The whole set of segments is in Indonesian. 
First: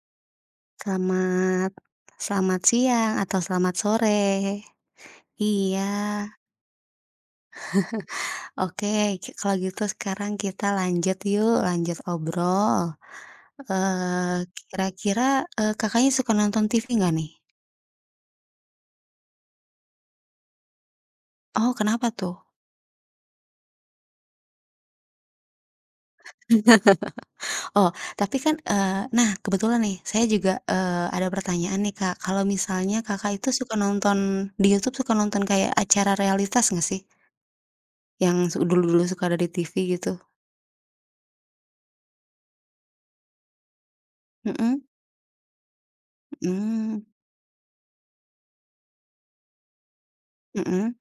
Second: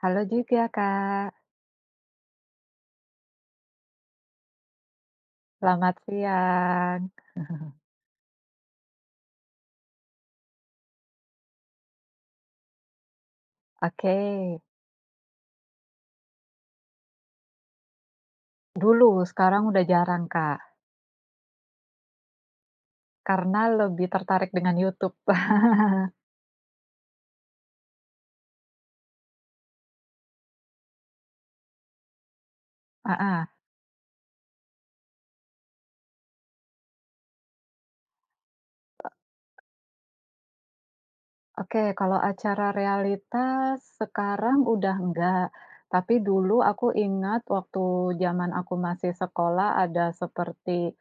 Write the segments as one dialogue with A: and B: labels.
A: Halo juga, Kak.
B: Selamat selamat siang atau selamat sore. Iya,
A: Selamat siang.
B: oke, kalau gitu sekarang kita lanjut yuk, lanjut obrol.
A: Oke,
B: Kira-kira, Kakaknya suka nonton TV nggak nih?
A: dulu, sekarang udah jarang, Kak,
B: Oh, kenapa tuh?
A: karena lebih tertarik dengan YouTube.
B: Oh, tapi kan, nah kebetulan nih saya juga, ada pertanyaan nih, Kak. Kalau misalnya Kakak
A: Ah,
B: itu suka nonton di YouTube suka nonton kayak acara realitas nggak sih? Yang dulu-dulu suka ada di TV gitu?
A: oke, kalau acara realitas sekarang
B: Mhm,
A: udah enggak, tapi dulu aku
B: mmm.
A: ingat waktu zaman aku masih sekolah ada seperti
B: Mhm.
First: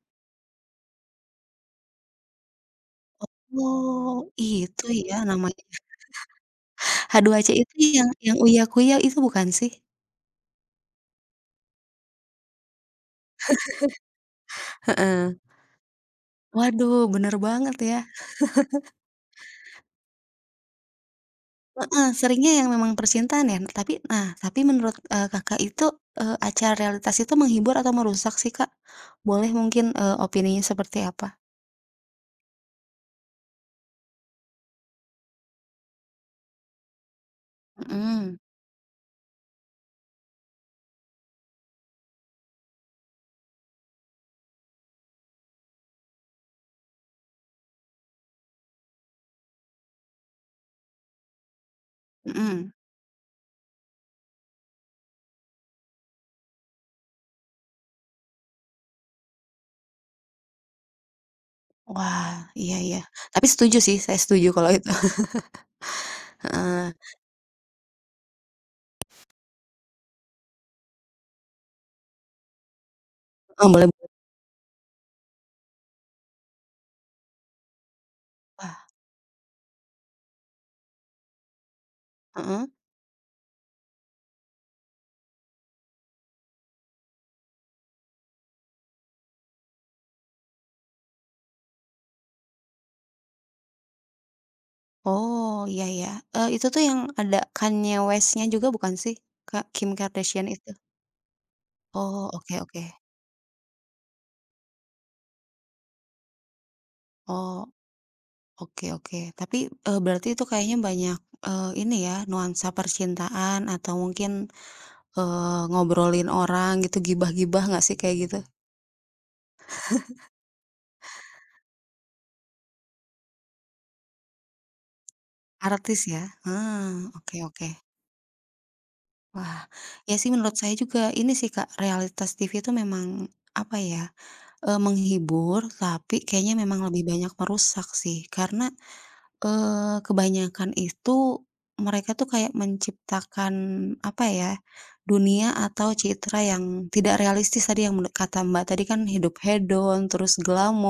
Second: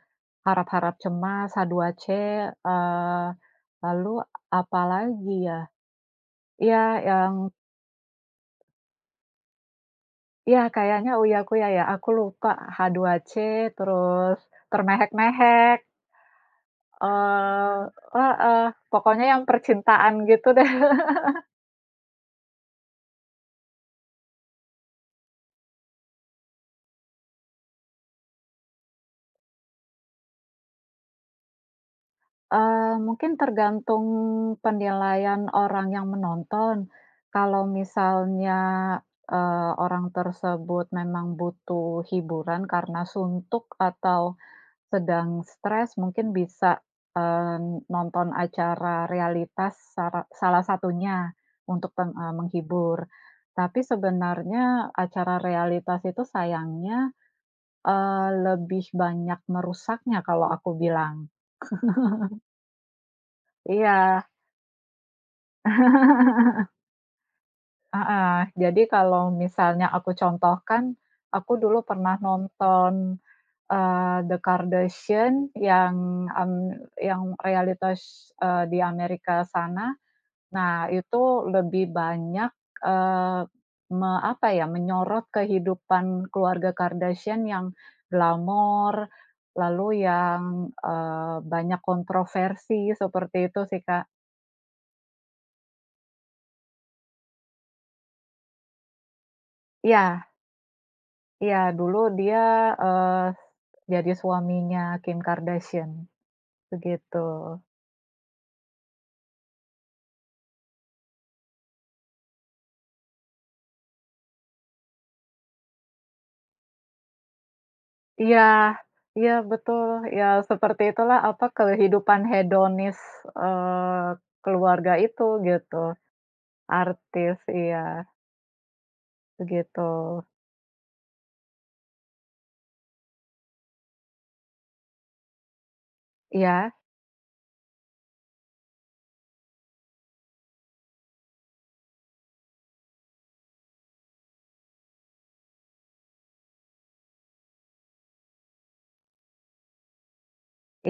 A: Harap-Harap Cemas, H2C, eee, lalu
B: Oh, itu ya
A: apalagi ya? Ya,
B: namanya.
A: iya,
B: H2C itu yang Uya-Kuya itu bukan sih?
A: iya, kayaknya Uyakuya ya, ya, aku lupa H2C, terus
B: Heeh.
A: Termehek-mehek,
B: Waduh, bener banget ya.
A: Ah, heeh, pokoknya yang percintaan gitu deh.
B: Heeh, seringnya yang memang percintaan ya. Tapi nah, menurut, Kakak itu, acara realitas itu menghibur atau merusak sih, Kak? Boleh mungkin, opininya seperti apa?
A: Mungkin tergantung penilaian orang yang menonton. Kalau
B: Mhm,
A: misalnya, orang tersebut memang butuh hiburan karena suntuk atau sedang stres mungkin bisa, eee, nonton acara realitas salah satunya untuk
B: mhm.
A: menghibur. Tapi sebenarnya acara realitas itu sayangnya, lebih banyak merusaknya kalau aku bilang.
B: Wah, iya iya. Tapi setuju sih, saya
A: Iya,
B: setuju kalau itu. Heeh.
A: heeh. Jadi kalau misalnya aku contohkan, aku dulu pernah nonton,
B: Heeh, boleh boleh.
A: The Kardashian mmm, yang realitas,
B: Wah,
A: di Amerika sana. Nah, itu lebih banyak,
B: heeh.
A: eee, apa ya, menyorot kehidupan keluarga Kardashian yang glamor, lalu yang, banyak kontroversi seperti itu sih, Kak.
B: Oh, iya iya. Itu tuh yang ada Kanye West-nya juga bukan sih, Kak? Kim
A: Iya
B: Kardashian itu?
A: iya, dulu
B: Oh,
A: dia,
B: oke oke.
A: eee, jadi suaminya Kim Kardashian, begitu.
B: Oh, oke oke. Tapi, berarti itu kayaknya banyak, ini ya, nuansa percintaan atau mungkin, ngobrolin orang gitu, gibah-gibah nggak sih kayak gitu?
A: Iya iya, betul. Ya seperti itulah, apa, kehidupan hedonis, eee, keluarga itu gitu,
B: Artis ya? Ah, oke
A: artis,
B: oke.
A: iya.
B: Wah,
A: Begitu.
B: ya sih menurut saya juga ini sih, Kak, realitas TV itu memang, apa ya, menghibur, tapi kayaknya
A: Iya
B: memang lebih banyak merusak sih. Karena kebanyakan itu mereka tuh kayak menciptakan, apa ya, dunia atau citra yang tidak realistis tadi yang menurut kata Mbak tadi kan hidup hedon, terus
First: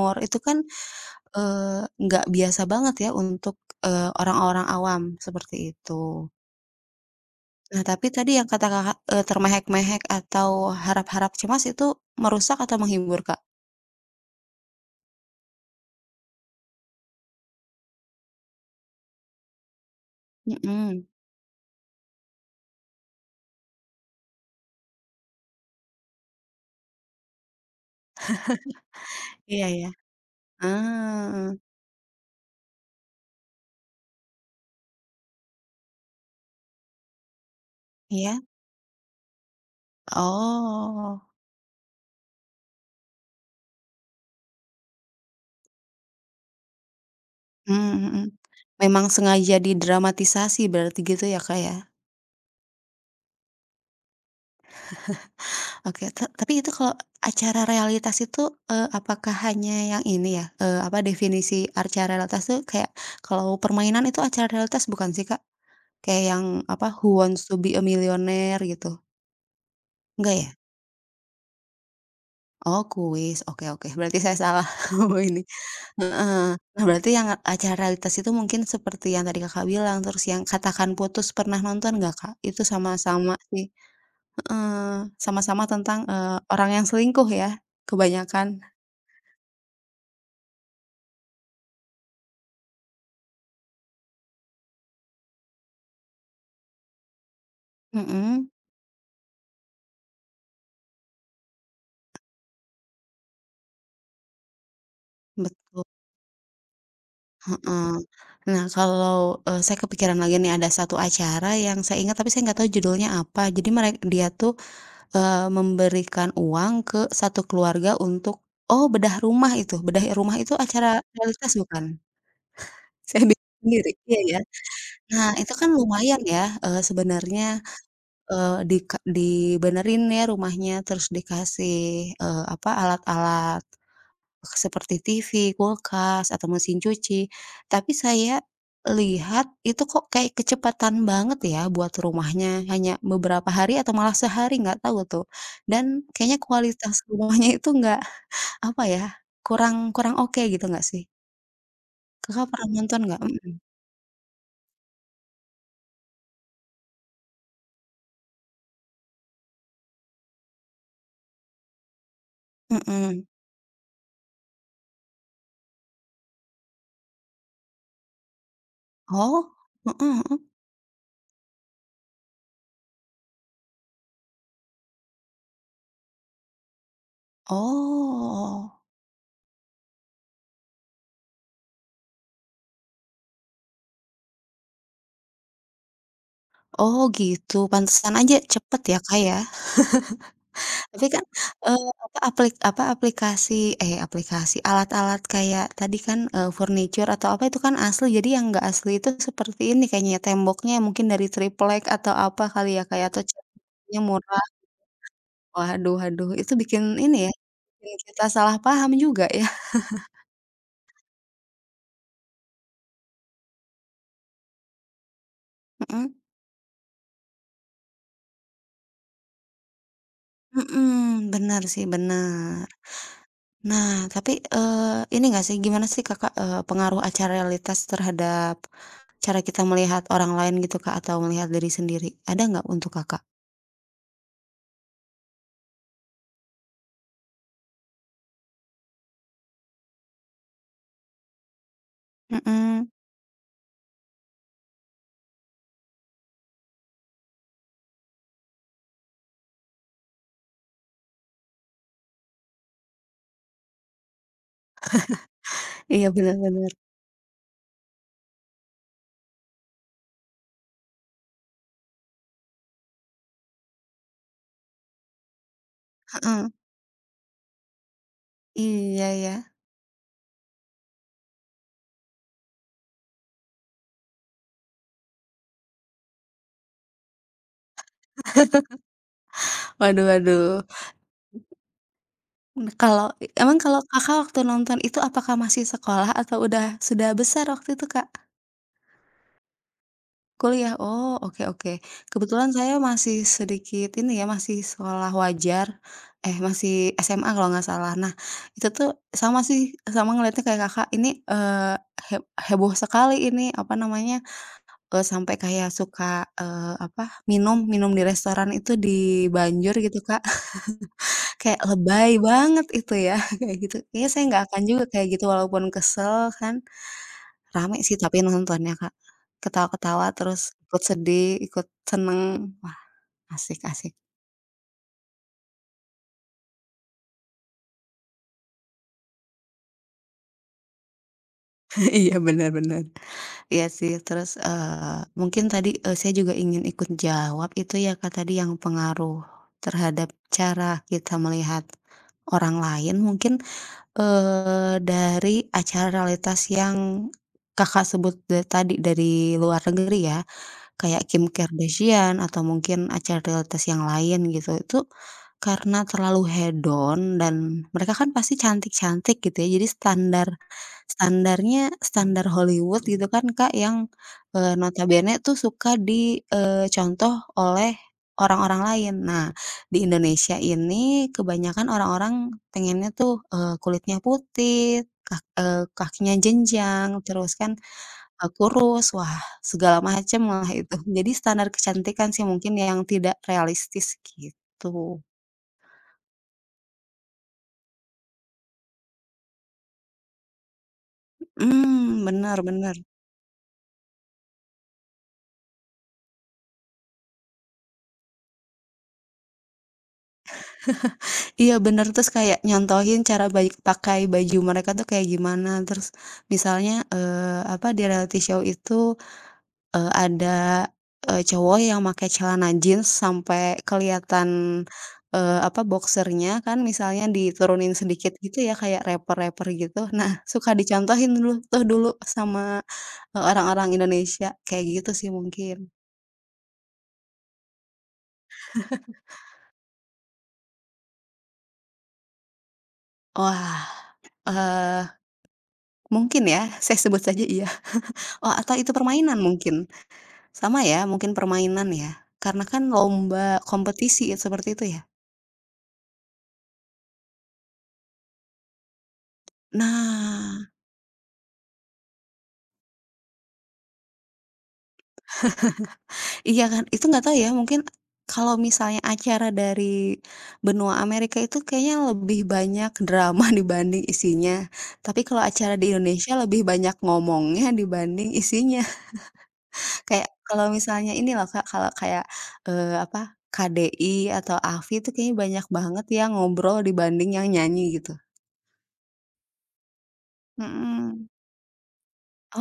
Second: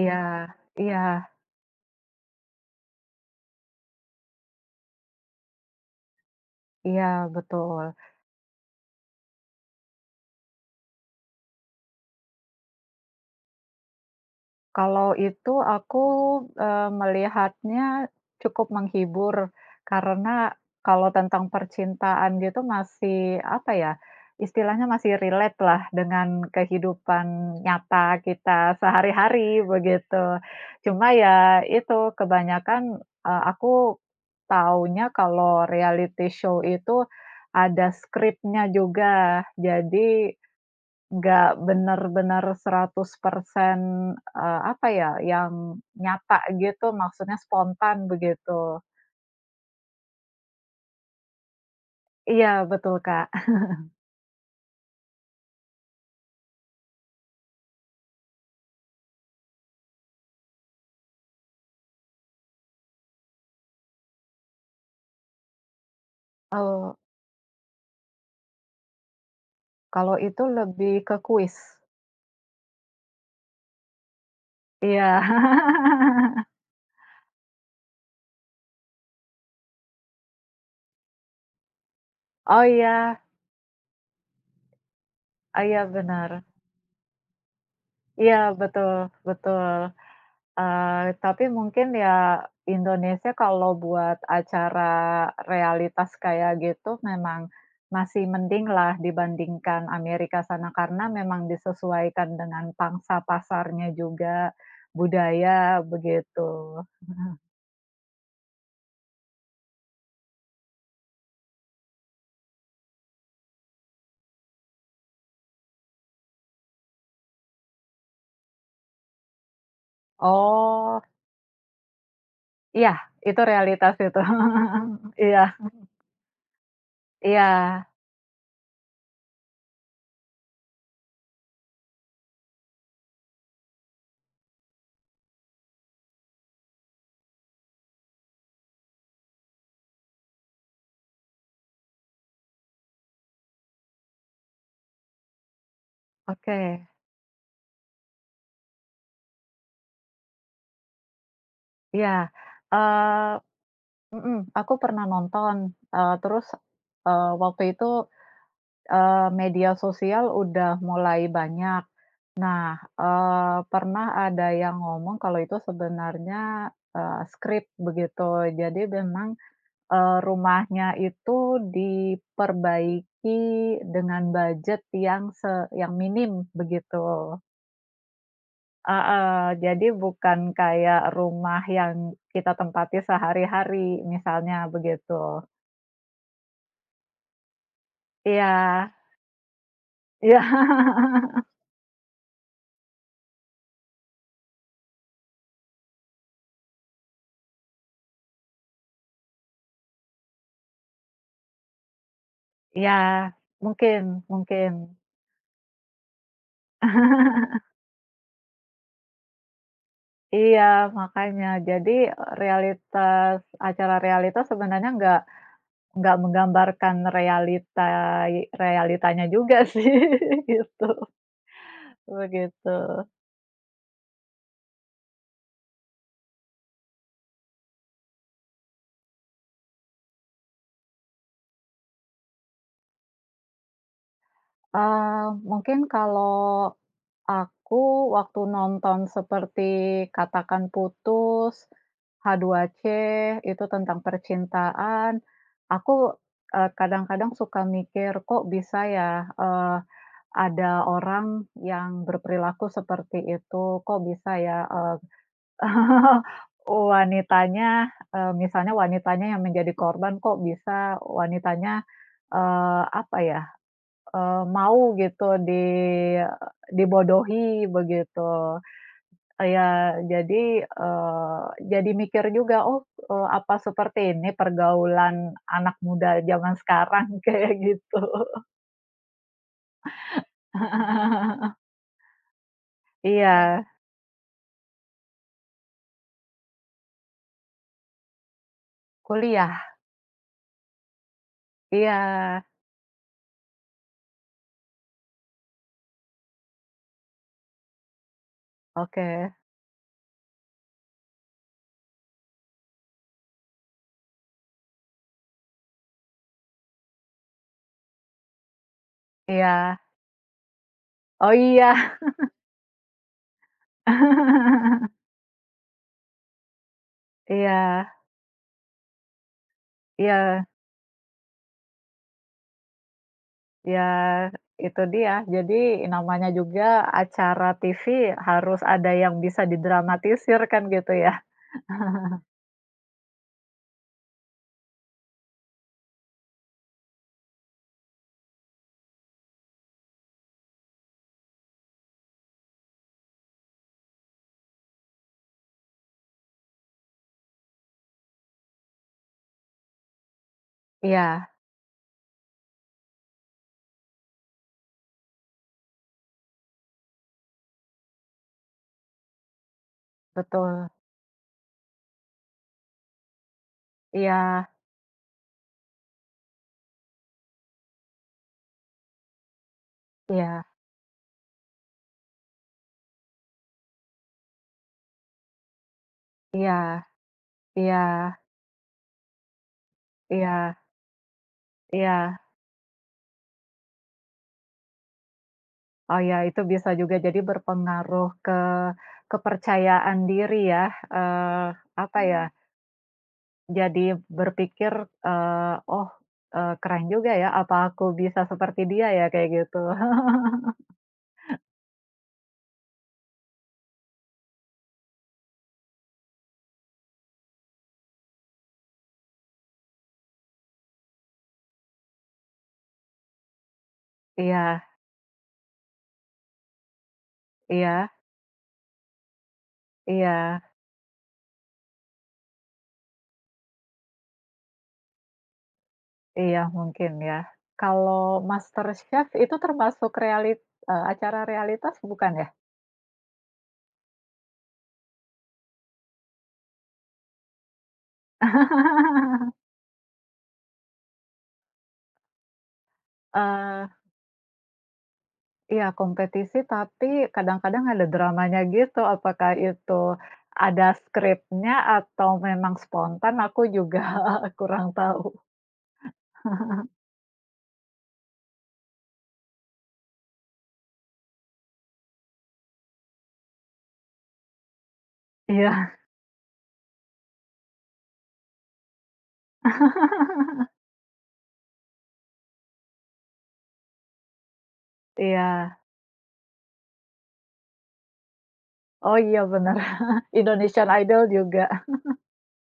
A: iya
B: itu kan,
A: iya
B: eee, nggak biasa banget ya untuk, orang-orang awam, seperti itu.
A: iya,
B: Nah,
A: betul.
B: tapi tadi yang kata Kakak, termehek-mehek atau harap-harap cemas itu merusak atau menghibur, Kak?
A: Kalau itu aku, melihatnya cukup menghibur, karena
B: Mhm.
A: kalau tentang percintaan gitu masih, apa ya, istilahnya masih relate lah dengan kehidupan nyata kita sehari-hari,
B: Iya ya.
A: begitu. Cuma
B: Ah,
A: ya itu, kebanyakan, aku taunya kalau reality show itu ada
B: iya?
A: skripnya juga. Jadi
B: Oh.
A: nggak benar bener 100%, apa ya, yang nyata gitu, maksudnya
B: Mmm,
A: spontan
B: mhm.
A: begitu.
B: Memang sengaja didramatisasi berarti gitu ya, Kak, ya?
A: Iya, betul, Kak.
B: Oke, tapi itu kalau acara realitas itu, apakah hanya yang ini ya, apa, definisi acara realitas tuh kayak kalau permainan itu acara realitas bukan sih, Kak? Kayak yang apa,
A: Eee,
B: Who Wants to Be a Millionaire gitu?
A: Kalau
B: Enggak
A: itu
B: ya?
A: lebih ke kuis.
B: Oh, kuis. Oke oke, berarti saya salah
A: Iya.
B: ngomong ini. Heeh. Nah, berarti yang acara realitas itu mungkin seperti yang tadi Kakak bilang, terus yang Katakan Putus pernah nonton nggak, Kak? Itu
A: Oh, iya.
B: sama-sama sih. Heeh,
A: Oh,
B: sama-sama
A: iya
B: tentang,
A: bener.
B: orang yang selingkuh ya,
A: Iya,
B: kebanyakan.
A: betul betul. Tapi mungkin ya Indonesia kalau buat acara realitas kayak gitu memang masih
B: Mhm,
A: mending lah dibandingkan Amerika sana, karena memang disesuaikan dengan pangsa pasarnya juga, budaya,
B: betul,
A: begitu.
B: heeh. Nah kalau, saya kepikiran lagi nih ada satu acara yang saya ingat tapi saya nggak tahu judulnya apa. Jadi dia tuh, memberikan uang ke satu keluarga untuk oh, bedah rumah itu acara
A: Oh,
B: realitas bukan?
A: iya,
B: Saya
A: itu
B: bikin sendiri,
A: realitas
B: iya
A: itu.
B: ya? Nah
A: Iya
B: itu kan lumayan ya, sebenarnya
A: iya,
B: Dibenerin ya rumahnya, terus dikasih, apa, alat-alat seperti TV, kulkas, atau mesin cuci. Tapi saya lihat itu kok kayak kecepatan banget ya buat rumahnya, hanya beberapa hari atau malah sehari, nggak tahu tuh. Dan kayaknya
A: oke,
B: kualitas rumahnya itu nggak, apa ya, kurang kurang oke gitu nggak sih?
A: iya.
B: Kakak pernah nonton nggak?
A: Eee,
B: Mhm,
A: mhm, aku pernah nonton, terus, waktu itu, media sosial udah mulai banyak. Nah,
B: mhm.
A: pernah ada yang ngomong kalau itu sebenarnya, skrip begitu. Jadi memang,
B: Oh, mhm mhm.
A: rumahnya itu diperbaiki dengan budget yang minim begitu.
B: Oh.
A: Heeh, jadi bukan kayak rumah yang kita tempati sehari-hari misalnya begitu.
B: Oh gitu, pantesan aja
A: Iya,
B: cepet ya, Kak, ya.
A: iya,
B: Tapi kan, apa, apa, aplikasi, eh, alat-alat kayak tadi kan, furniture atau apa itu kan asli, jadi yang nggak asli itu seperti ini kayaknya ya, temboknya ya, mungkin dari triplek atau apa kali ya,
A: iya,
B: kayak atau
A: mungkin
B: catnya murah.
A: mungkin.
B: Waduh waduh, itu bikin ini ya, bikin kita salah paham juga ya.
A: Iya, makanya. Jadi, realitas acara realitas sebenarnya nggak
B: Mhm.
A: nggak menggambarkan realitanya juga sih, gitu,
B: Mhm, bener sih, benar.
A: begitu.
B: Nah, tapi, ini nggak sih, gimana sih Kakak, pengaruh acara realitas terhadap cara kita melihat orang lain gitu Kak, atau melihat diri sendiri? Ada nggak untuk Kakak?
A: Mungkin kalau aku waktu nonton seperti Katakan Putus, H2C,
B: Mhm,
A: itu tentang percintaan, aku, kadang-kadang suka mikir, "Kok bisa ya, ada orang yang berperilaku seperti itu, kok bisa ya,
B: iya benar-benar.
A: wanitanya, misalnya wanitanya yang menjadi korban, kok bisa wanitanya, apa ya, mau gitu
B: Heeh,
A: dibodohi begitu.
B: iya ya.
A: Eh, ya jadi, eee, jadi mikir juga, "Oh, apa seperti ini pergaulan anak muda zaman sekarang?" Kayak gitu.
B: Waduh waduh, mmm, kalau
A: Iya,
B: emang kalau Kakak waktu nonton itu apakah masih sekolah atau udah besar waktu itu, Kak?
A: kuliah.
B: Kuliah, oh, oke oke.
A: Iya,
B: Kebetulan saya masih sedikit ini ya, masih sekolah wajar, eh, masih SMA kalau nggak salah. Nah, itu tuh
A: oke.
B: sama sih, sama ngeliatnya kayak Kakak ini, he heboh sekali ini, apa namanya, sampai kayak suka, apa, minum minum di restoran itu di Banjur
A: Iya.
B: gitu, Kak.
A: Oh
B: Kayak
A: iya.
B: lebay banget itu ya, kayak gitu. Kayaknya saya nggak akan juga kayak gitu walaupun kesel kan.
A: Iya
B: Rame sih tapi nontonnya, Kak. Ketawa-ketawa
A: iya
B: terus ikut sedih, ikut seneng. Wah, asik
A: iya,
B: asik.
A: itu dia. Jadi namanya juga acara TV harus ada yang bisa didramatisir kan gitu ya.
B: Iya, bener bener. Iya sih, terus, mungkin tadi, saya juga ingin ikut jawab itu ya, Kak, tadi yang pengaruh terhadap cara kita melihat orang lain mungkin, dari acara realitas yang Kakak sebut tadi dari luar negeri ya. Kayak Kim
A: Iya,
B: Kardashian atau mungkin acara realitas yang lain gitu, itu karena terlalu hedon dan mereka kan pasti cantik-cantik gitu ya, jadi standar
A: betul.
B: standarnya standar Hollywood gitu kan, Kak, yang,
A: Iya
B: notabene tuh suka di contoh oleh orang-orang lain. Nah, di Indonesia
A: iya
B: ini kebanyakan orang-orang pengennya tuh, kulitnya putih, kakinya
A: iya
B: jenjang, terus kan
A: iya
B: Kurus, wah segala macem lah
A: iya
B: itu. Jadi standar kecantikan
A: iya.
B: sih mungkin yang tidak realistis gitu.
A: Oh ya itu bisa juga jadi berpengaruh ke kepercayaan diri ya, eee, apa
B: Mhm,
A: ya.
B: bener bener.
A: Jadi berpikir, "Oh, keren juga ya, apa aku bisa seperti dia ya?" Kayak gitu.
B: Iya bener, terus kayak nyontohin cara baik pakai baju mereka tuh kayak gimana, terus misalnya, apa, di reality show itu, ada, cowok yang make celana jeans sampai kelihatan,
A: Iya
B: apa, boxer-nya kan misalnya diturunin
A: iya
B: sedikit gitu ya kayak raper-raper gitu. Nah,
A: iya
B: suka dicontohin dulu tuh dulu sama ke orang-orang Indonesia, kayak gitu sih mungkin.
A: iya, mungkin ya. Kalau MasterChef itu termasuk acara realitas bukan ya?
B: Wah, eee, mungkin ya, saya sebut saja iya. Oh, atau itu permainan mungkin? Sama ya, mungkin permainan ya? Karena kan lomba
A: Eee,
B: kompetisi seperti itu ya?
A: iya kompetisi, tapi kadang-kadang ada dramanya gitu, apakah itu
B: Nah,
A: ada skripnya atau memang spontan, aku juga kurang tahu.
B: iya kan, itu nggak tahu ya, mungkin kalau misalnya acara dari benua Amerika itu kayaknya lebih banyak drama dibanding isinya. Tapi kalau acara di
A: Iya
B: Indonesia lebih banyak ngomongnya dibanding isinya. Kayak kalau misalnya ini loh Kak, kalau kayak, apa, KDI atau AFI itu kayaknya banyak
A: iya.
B: banget yang ngobrol dibanding yang nyanyi gitu.
A: Oh iya, bener. Indonesian Idol
B: Mhm.
A: juga.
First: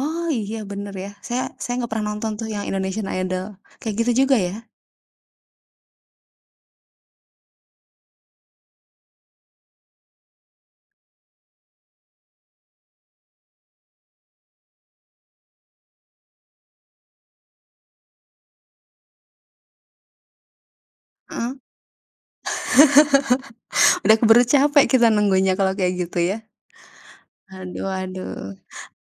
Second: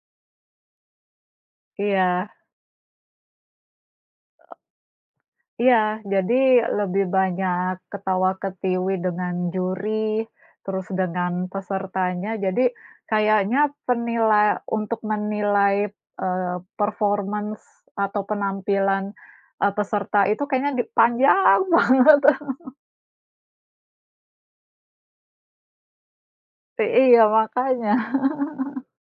B: Oh iya bener ya, saya nggak pernah
A: Iya
B: nonton tuh yang Indonesian Idol. Kayak gitu juga ya?
A: iya, jadi lebih banyak ketawa-ketiwi dengan juri, terus dengan pesertanya, jadi kayaknya penilai untuk menilai, performance atau penampilan, peserta itu kayaknya di
B: Heeh,
A: panjang banget.
B: udah keburu capek kita nunggunya kalau kayak gitu ya.
A: Iya,
B: Aduh
A: makanya.
B: aduh.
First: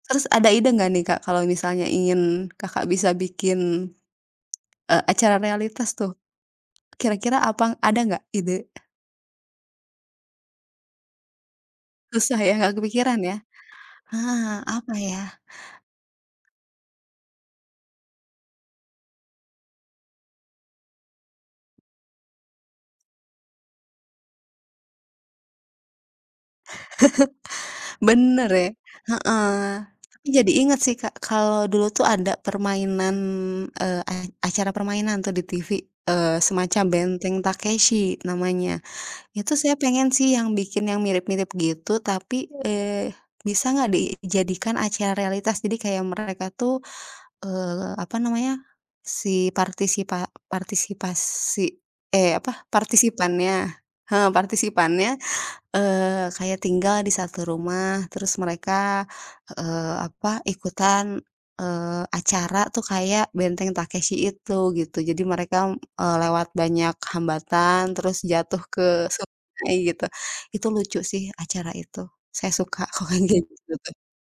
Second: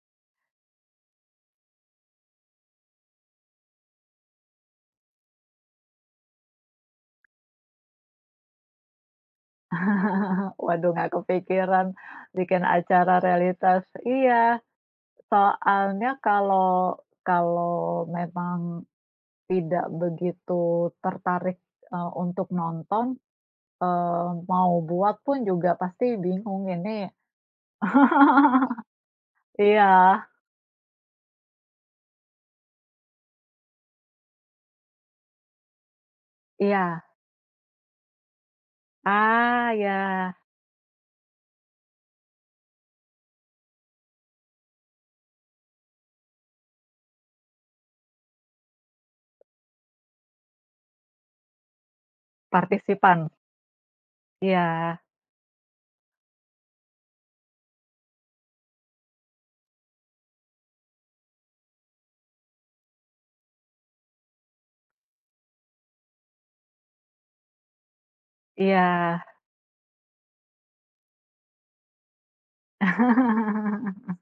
B: Terus ada ide nggak nih Kak, kalau misalnya ingin Kakak bisa bikin, acara realitas tuh, kira-kira apa ada nggak ide?
A: Waduh, nggak kepikiran
B: Susah ya,
A: bikin
B: nggak kepikiran
A: acara
B: ya?
A: realitas. Iya,
B: Ah, apa ya?
A: soalnya kalau kalau memang tidak begitu tertarik, untuk nonton, mau buat pun juga pasti bingung ini
B: Bener ya, heeh.
A: iya
B: Tapi jadi inget sih Kak, kalau dulu tuh ada permainan, acara permainan tuh di TV, semacam
A: iya,
B: Benteng Takeshi namanya. Itu
A: ah,
B: saya
A: ya
B: pengen sih yang bikin yang mirip-mirip gitu tapi, bisa nggak dijadikan acara realitas? Jadi kayak mereka tuh, apa namanya, si partisipa partisipasi eh, apa,
A: partisipan,
B: partisipannya, heeh,
A: iya
B: partisipannya, kayak tinggal di satu rumah, terus mereka, apa, ikutan, acara tuh kayak Benteng Takeshi itu, gitu. Jadi mereka, lewat banyak hambatan, terus jatuh ke
A: iya.
B: sungai, gitu. Itu lucu sih acara itu. Saya suka kalau yang kayak gitu tuh.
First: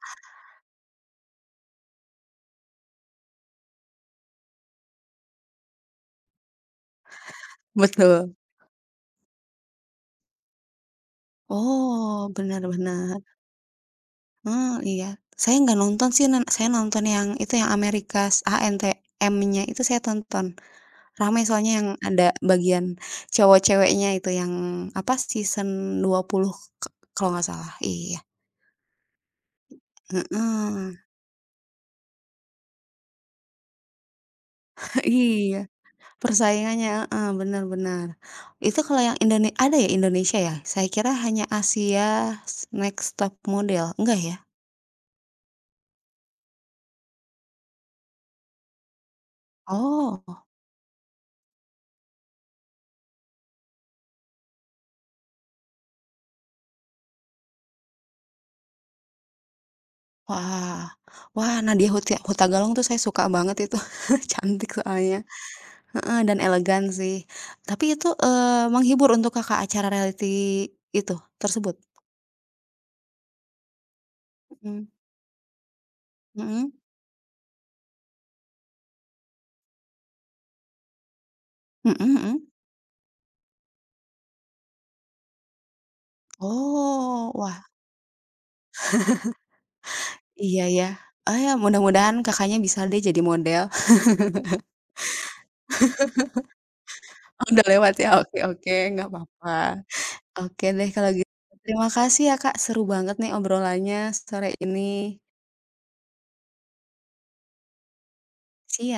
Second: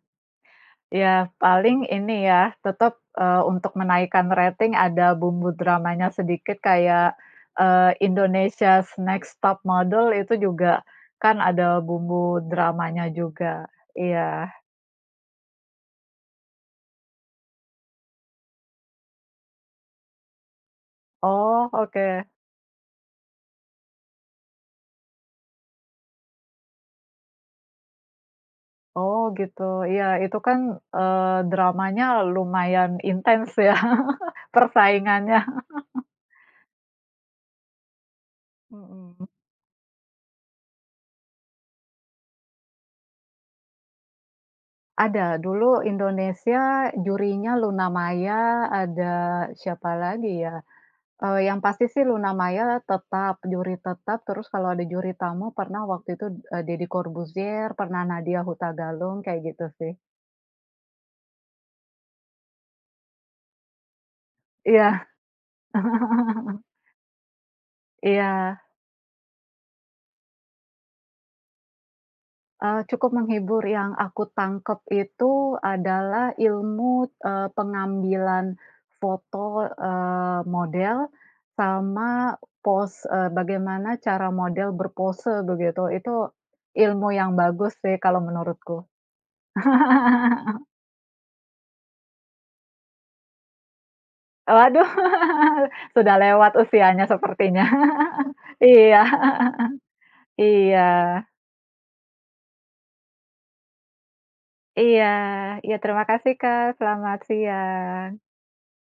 A: Ya paling ini ya, tetap, untuk menaikkan rating ada bumbu dramanya sedikit kayak,
B: Betul.
A: Indonesia's Next Top Model itu juga kan ada
B: Oh,
A: bumbu dramanya
B: benar-benar
A: juga, iya.
B: Iya. Saya nggak nonton sih, nen saya nonton yang itu, yang Amerikas, ANTM-nya itu saya tonton. Rame
A: Oh,
B: soalnya yang
A: oke.
B: ada bagian cowok ceweknya itu yang, apa, season 20 k kalau nggak salah, iya,
A: Oh, gitu. Iya, itu kan,
B: heeh,
A: dramanya lumayan intens ya, persaingannya.
B: iya, persaingannya, heeh, bener bener. Itu kalau yang
A: Mhm.
B: Ada ya Indonesia ya? Saya kira hanya Asia Next Top Model, enggak ya?
A: Ada, dulu Indonesia jurinya Luna Maya, ada siapa
B: Oh,
A: lagi ya, yang pasti sih Luna Maya tetap, juri tetap, terus kalau ada juri tamu pernah waktu itu, Deddy Corbuzier, pernah Nadya Hutagalung, kayak gitu sih.
B: wah, wah, Nadya Hutagalung tuh saya suka banget itu, cantik
A: Iya.
B: soalnya, heeh, dan elegan sih. Tapi itu,
A: Iya.
B: menghibur untuk Kakak acara reality itu, tersebut?
A: Cukup menghibur yang aku tangkep
B: Mmm,
A: itu adalah
B: mhm,
A: ilmu, pengambilan foto, model
B: mhm
A: sama
B: mhm.
A: pose, bagaimana cara model berpose begitu. Itu ilmu
B: Oh,
A: yang
B: wah,
A: bagus sih kalau menurutku.
B: iya ya. Ah, ya mudah-mudahan Kakaknya bisa deh jadi model.
A: Waduh, sudah lewat usianya sepertinya.
B: Udah lewat ya? Oke oke, nggak
A: Iya
B: apa-apa. Oke
A: iya
B: deh kalau gitu. Terima kasih ya Kak, seru banget nih obrolannya sore ini.
A: iya iya, terima kasih Kak, selamat siang.
B: Sia